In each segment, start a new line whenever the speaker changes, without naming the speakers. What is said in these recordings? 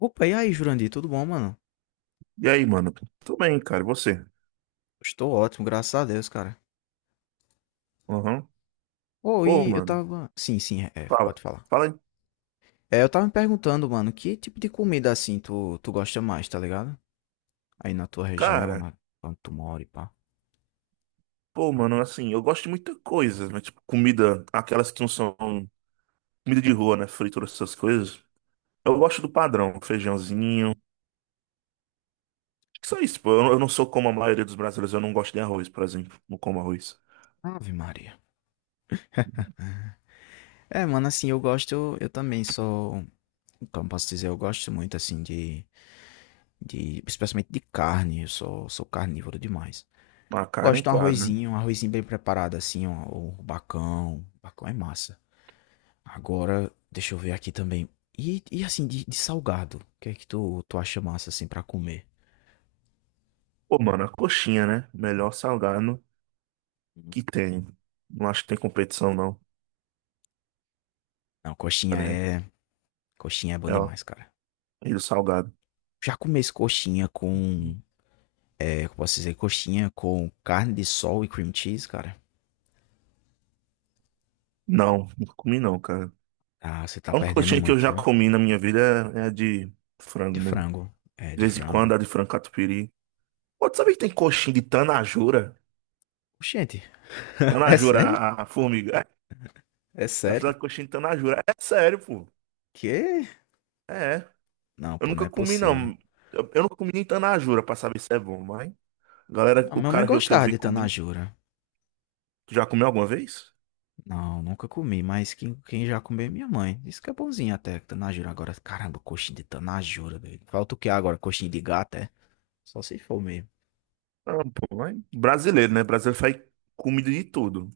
Opa, e aí, Jurandir, tudo bom, mano?
E aí, mano? Tudo bem, cara? E você?
Estou ótimo, graças a Deus, cara.
Aham.
Ô,
Pô,
e eu
mano,
tava. Sim, sim,
fala.
pode falar.
Fala, aí.
É, eu tava me perguntando, mano, que tipo de comida assim tu gosta mais, tá ligado? Aí na tua região,
Cara.
onde tu mora e pá.
Pô, mano, assim, eu gosto de muita coisa, mas, tipo, comida, aquelas que não são comida de rua, né? Fritura, essas coisas. Eu gosto do padrão, feijãozinho. Acho que só isso, pô. Eu não sou como a maioria dos brasileiros, eu não gosto de arroz, por exemplo. Não como arroz.
Ave Maria. É, mano, assim, eu também sou. Como posso dizer, eu gosto muito, assim, Especialmente de carne, eu sou carnívoro demais.
Uma carne,
Gosto de
claro, né?
um arrozinho bem preparado, assim, ó, ou um bacão. Bacão é massa. Agora, deixa eu ver aqui também. E assim, de salgado, o que é que tu acha massa assim pra comer?
Pô, mano, a coxinha, né? Melhor salgado que
Uhum.
tem. Não acho que tem competição, não.
Não,
Tá,
coxinha
né?
é. Coxinha é bom
É, ó,
demais, cara.
e o salgado.
Já comi esse coxinha com. É, como posso dizer? Coxinha com carne de sol e cream cheese, cara.
Não, não comi não, cara.
Ah, você tá
A única
perdendo
coxinha que eu
muito,
já
viu?
comi na minha vida é a de frango
De
mesmo.
frango. É,
De
de
vez em
frango.
quando, a de frango catupiry. Pô, tu sabia que tem coxinha de tanajura?
Gente, é
Tanajura,
sério?
a formiga. É,
É
já
sério?
fizeram coxinha de tanajura. É sério, pô.
Que?
É.
Não,
Eu
pô,
nunca
não é
comi,
possível.
não. Eu nunca comi nem tanajura pra saber se é bom, mas... Galera,
A
o
minha mãe
cara que eu
gostava
vi
de
comendo...
tanajura.
Tu já comeu alguma vez?
Não, nunca comi, mas quem já comeu é minha mãe. Isso que é bonzinho até, que tanajura. Agora, caramba, coxinha de tanajura, velho. Falta o que agora? Coxinha de gato, é? Só se for mesmo.
Não, pô, mas... Brasileiro, né? Brasileiro faz comida de tudo.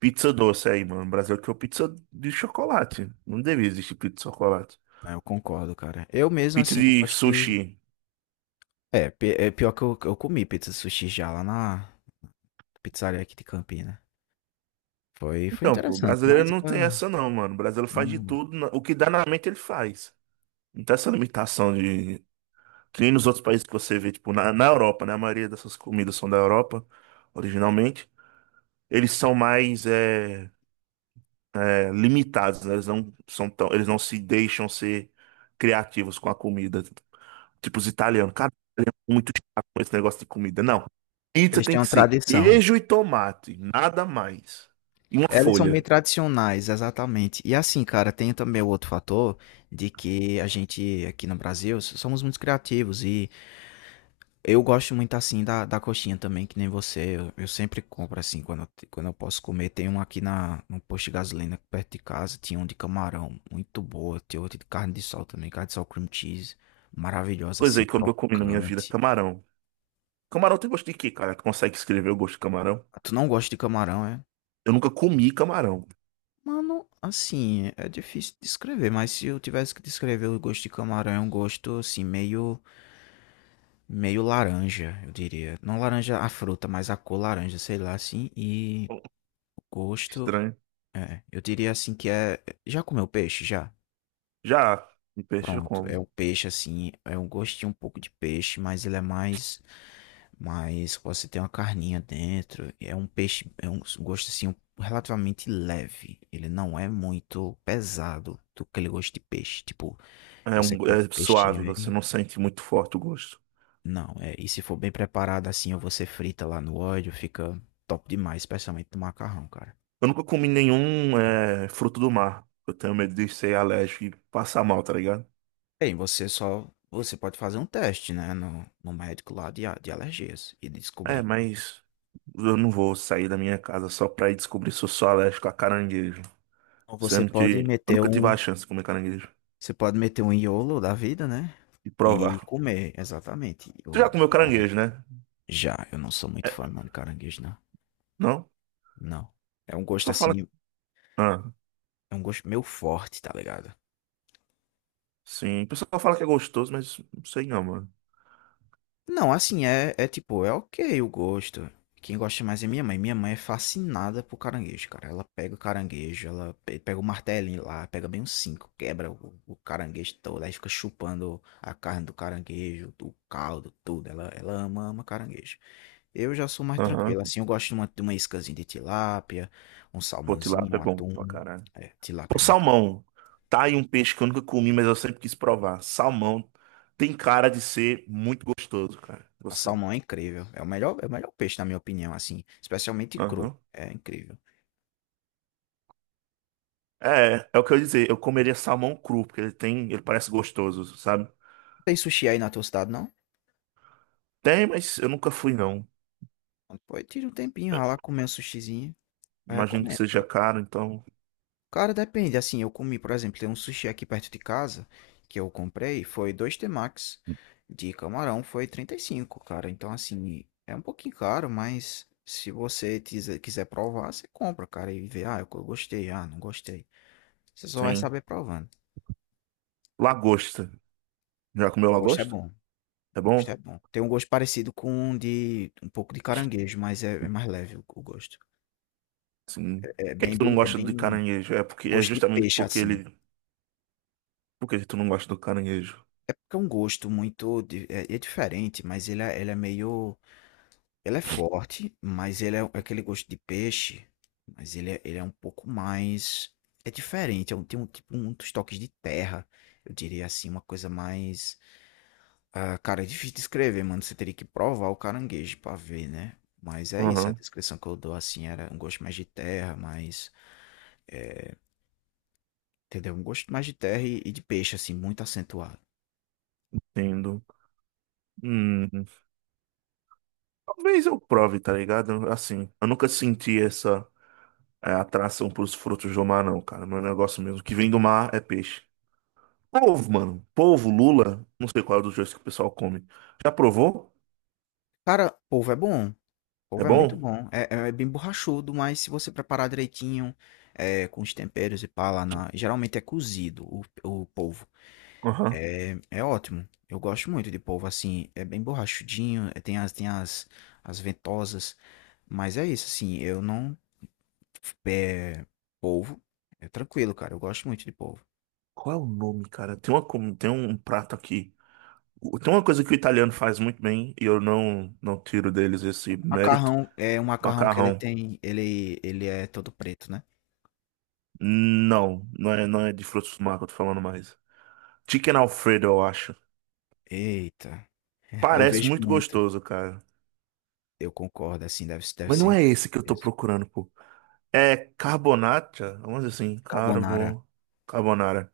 Pizza doce aí, mano. Brasileiro que é pizza de chocolate. Não devia existir pizza de chocolate.
É, eu concordo, cara. Eu mesmo,
Pizza
assim, eu
de
gosto de.
sushi.
É, é pior que eu comi pizza de sushi já lá na pizzaria aqui de Campina. Foi
Então, pô, o
interessante,
brasileiro
mas
não tem
ah,
essa não, mano. O brasileiro faz de
não.
tudo, na- o que dá na mente ele faz. Não tem essa limitação de... Que nem nos outros países que você vê, tipo, na, na Europa, né? A maioria dessas comidas são da Europa, originalmente. Eles são mais é, é, limitados, né? Eles não são tão... Eles não se deixam ser criativos com a comida. Tipo os italianos. Cara, é muito chato com esse negócio de comida. Não. Pizza
Eles
tem
têm uma
que ser
tradição.
queijo e tomate, nada mais. E uma
Elas são bem
folha.
tradicionais, exatamente. E assim, cara, tem também o outro fator de que a gente aqui no Brasil somos muito criativos e eu gosto muito assim da coxinha também, que nem você. Eu sempre compro assim quando eu posso comer. Tem um aqui no posto de gasolina perto de casa. Tinha um de camarão, muito boa. Tem outro de carne de sol também. Carne de sol cream cheese. Maravilhosa,
Coisa
assim,
aí que eu nunca comi na minha vida,
crocante.
camarão. Camarão tem gosto de quê, cara? Tu consegue escrever o gosto de camarão?
Ah, tu não gosta de camarão, é?
Eu nunca comi camarão.
Mano, assim, é difícil descrever, mas se eu tivesse que descrever o gosto de camarão, é um gosto assim, meio, meio laranja, eu diria. Não laranja a fruta, mas a cor laranja, sei lá, assim. E o gosto.
Estranho.
É, eu diria assim que é. Já comeu peixe? Já?
Já, de peixe eu
Pronto. É
como.
o peixe assim. É um gostinho um pouco de peixe, mas ele é mais. Mas você tem uma carninha dentro. É um peixe. É um gosto assim um, relativamente leve. Ele não é muito pesado do aquele gosto de peixe. Tipo,
É,
você
um,
come
é
o peixe
suave, você
bem.
não sente muito forte o gosto.
Não, é. E se for bem preparado assim, ou você frita lá no óleo, fica top demais, especialmente no macarrão, cara.
Eu nunca comi nenhum é, fruto do mar. Eu tenho medo de ser alérgico e passar mal, tá ligado?
Bem, você só você pode fazer um teste, né, no médico lá de alergias e
É,
descobrir.
mas eu não vou sair da minha casa só pra ir descobrir se eu sou alérgico a caranguejo.
Ou você
Sendo
pode
que eu
meter
nunca tive
um,
a chance de comer caranguejo
você pode meter um iolo da vida, né?
e provar.
E comer, exatamente,
Tu já
o
comeu
camarão.
caranguejo, né?
Já, eu não sou muito
É,
fã não, de caranguejo, não.
não?
Não. É um gosto
Só fala.
assim,
Ah.
é um gosto meio forte, tá ligado?
Sim, o pessoal fala que é gostoso, mas não sei não, mano.
Não, assim, é tipo, é ok o gosto. Quem gosta mais é minha mãe. Minha mãe é fascinada por caranguejo, cara. Ela pega o caranguejo, ela pega o martelinho lá, pega bem uns cinco, quebra o caranguejo todo, aí fica chupando a carne do caranguejo, o caldo, tudo. Ela ama, ama caranguejo. Eu já sou mais
Aham.
tranquilo, assim, eu gosto de uma iscazinha de tilápia, um
Pô,
salmãozinho,
tilápia é
um
bom pra
atum.
caralho.
É, tilápia
Pô,
é muito.
salmão. Tá aí um peixe que eu nunca comi, mas eu sempre quis provar. Salmão tem cara de ser muito gostoso, cara.
A
Você.
salmão é incrível. É o melhor peixe, na minha opinião, assim, especialmente cru.
Aham.
É incrível.
É, é o que eu ia dizer. Eu comeria salmão cru, porque ele tem, ele parece gostoso, sabe?
Tem sushi aí na tua cidade, não?
Tem, mas eu nunca fui, não.
Pô, tira um tempinho, vai lá comer um sushizinho. Eu
Imagino que
recomendo,
seja
cara.
caro, então.
Cara, depende. Assim, eu comi, por exemplo, tem um sushi aqui perto de casa que eu comprei. Foi dois temakis de camarão, foi 35, cara. Então, assim, é um pouquinho caro, mas se você quiser provar, você compra, cara, e vê. Ah, eu gostei, ah, não gostei. Você só vai
Sim.
saber provando.
Lagosta. Já comeu
O gosto é
lagosta?
bom.
É
O
bom?
gosto é bom. Tem um gosto parecido com um de um pouco de caranguejo, mas é mais leve o gosto.
Sim.
É
Por que
bem,
que tu não
bem, é
gosta de
bem
caranguejo? É porque é
gosto de
justamente
peixe,
porque
assim.
ele. Por que tu não gosta do caranguejo?
É porque é um gosto muito di é é diferente, mas ele é forte, mas ele é um, é aquele gosto de peixe, mas ele é um pouco mais é diferente, é um tem um tipo muitos toques de terra, eu diria assim, uma coisa mais ah, cara, é difícil descrever, mano, você teria que provar o caranguejo pra ver, né. Mas é isso, a
Aham,
descrição que eu dou, assim, era um gosto mais de terra, eh, entendeu? Um gosto mais de terra e de peixe, assim, muito acentuado.
entendo. Hum, talvez eu prove, tá ligado? Assim, eu nunca senti essa é, atração pros frutos do mar, não, cara. Meu negócio mesmo, que vem do mar é peixe. Polvo, mano. Polvo, lula, não sei qual é dos dois que o pessoal come. Já provou?
Cara, polvo é bom.
É
Couve é muito
bom?
bom. É, é bem borrachudo, mas se você preparar direitinho, é, com os temperos e pá lá na. Geralmente é cozido o polvo.
Aham.
É, é ótimo. Eu gosto muito de polvo assim. É bem borrachudinho, é, as ventosas. Mas é isso, assim. Eu não. É, polvo. É tranquilo, cara. Eu gosto muito de polvo.
Qual é o nome, cara? Tem uma, com- tem um prato aqui. O- Tem uma coisa que o italiano faz muito bem, e eu não tiro deles esse mérito.
Macarrão é um macarrão que ele
Macarrão.
tem. Ele é todo preto, né?
Não, não é de frutos do mar que eu tô falando mais. Chicken Alfredo, eu acho.
Eita. Eu
Parece
vejo
muito
muito.
gostoso, cara.
Eu concordo, assim. Deve
Mas
ser
não é
incrível
esse que eu tô
mesmo.
procurando, pô. É carbonata? Vamos dizer assim,
Carbonara,
carbo... carbonara.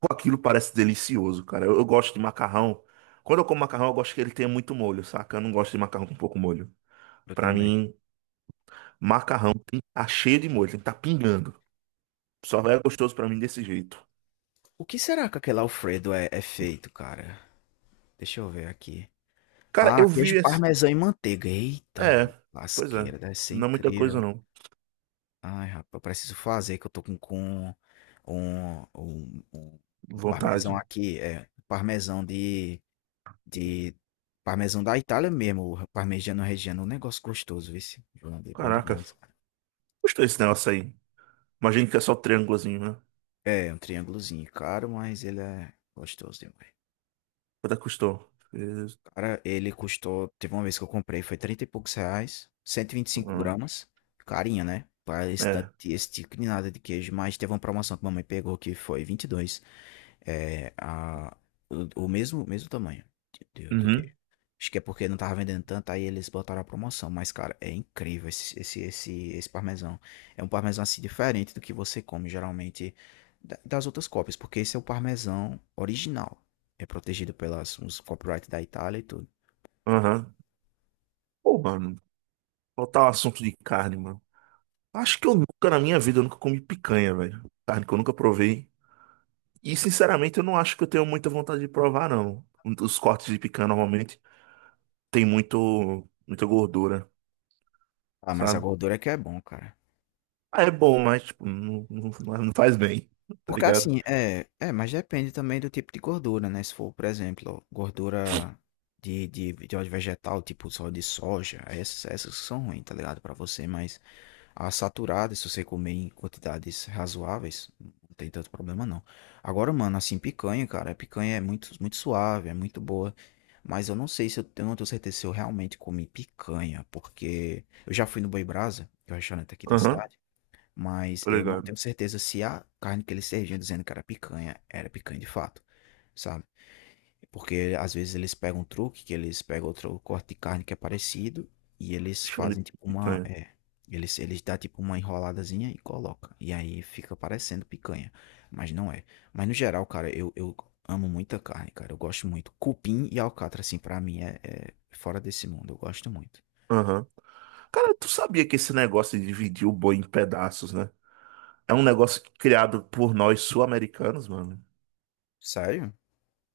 Pô, aquilo parece delicioso, cara. Eu gosto de macarrão. Quando eu como macarrão, eu gosto que ele tenha muito molho, saca? Eu não gosto de macarrão com pouco molho.
eu
Pra
também.
mim, macarrão tem que tá cheio de molho, tem que tá pingando. Só era gostoso pra mim desse jeito.
O que será que aquele Alfredo é feito, cara? Deixa eu ver aqui.
Cara,
Ah,
eu vi
queijo
esse.
parmesão e manteiga. Eita,
É, pois é.
lasqueira, deve ser
Não é muita coisa,
incrível.
não.
Ai, rapaz, eu preciso fazer, que eu tô com um parmesão
Vontade.
aqui, é, de, parmesão da Itália mesmo, o parmegiano reggiano, um negócio gostoso, viu? Esse? É bom
Caraca,
demais, cara.
custou esse negócio aí. Imagino que é só triângulozinho, né?
É, um triângulozinho caro, mas ele é gostoso demais.
Quanto é que custou? Fez-
Cara, ele custou. Teve uma vez que eu comprei, foi 30 e poucos reais, Cento e e vinte e cinco
hum.
gramas. Carinha, né? Para esse,
É.
esse tipo de nada de queijo. Mas teve uma promoção que mamãe pegou que foi 22. É, o mesmo, mesmo tamanho do
Uhum.
queijo. Acho que é porque não tava vendendo tanto, aí eles botaram a promoção. Mas, cara, é incrível esse parmesão. É um parmesão assim diferente do que você come geralmente das outras cópias, porque esse é o parmesão original. É protegido pelas uns copyright da Itália e tudo.
Aham. Pô, mano, voltar ao assunto de carne, mano. Acho que eu nunca na minha vida eu nunca comi picanha, velho. Carne que eu nunca provei. E sinceramente eu não acho que eu tenho muita vontade de provar, não. Os cortes de picanha normalmente tem muito, muita gordura,
Ah, mas a
sabe?
gordura é que é bom, cara.
Ah, é bom, mas tipo, não faz bem, tá
Porque
ligado?
assim, mas depende também do tipo de gordura, né? Se for, por exemplo, gordura de óleo vegetal, tipo só de soja, essas que são ruins, tá ligado? Pra você, mas a saturada, se você comer em quantidades razoáveis, não tem tanto problema não. Agora, mano, assim, picanha, cara, a picanha é muito, muito suave, é muito boa. Eu não tenho certeza se eu realmente comi picanha, porque eu já fui no Boi Brasa, que é o restaurante aqui da
Aham,
cidade. Mas
tô
eu não
ligado.
tenho certeza se a carne que eles serviam dizendo que era picanha de fato, sabe? Porque às vezes eles pegam um truque, que eles pegam outro corte de carne que é parecido e eles
Chão de
fazem tipo
picanha.
eles dá tipo uma enroladazinha e coloca. E aí fica parecendo picanha, mas não é. Mas no geral, cara, eu amo muita carne, cara. Eu gosto muito. Cupim e alcatra, assim, pra mim é, é fora desse mundo. Eu gosto muito.
Aham. Cara, tu sabia que esse negócio de dividir o boi em pedaços, né? É um negócio criado por nós sul-americanos, mano.
Sério?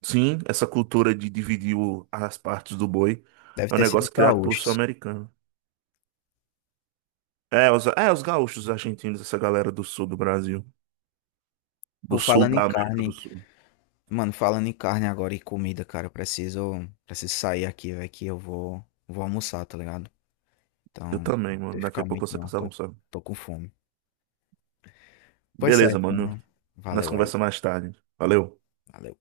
Sim, essa cultura de dividir o- as partes do boi
Deve
é um
ter sido os
negócio criado por
gaúchos.
sul-americano. É, os gaúchos, os argentinos, essa galera do sul do Brasil. Do
Por
sul
falando em
da América do
carne,
Sul.
Mano, falando em carne agora e comida, cara, eu preciso sair aqui, velho, que eu vou almoçar, tá ligado?
Eu
Então, não
também,
tem
mano.
que
Daqui
ficar
a
muito
pouco você
não,
passar
tô,
almoçar.
tô com fome. Pois
Beleza,
certo,
mano.
mano.
Nós
Valeu aí.
conversamos mais tarde. Valeu.
Valeu.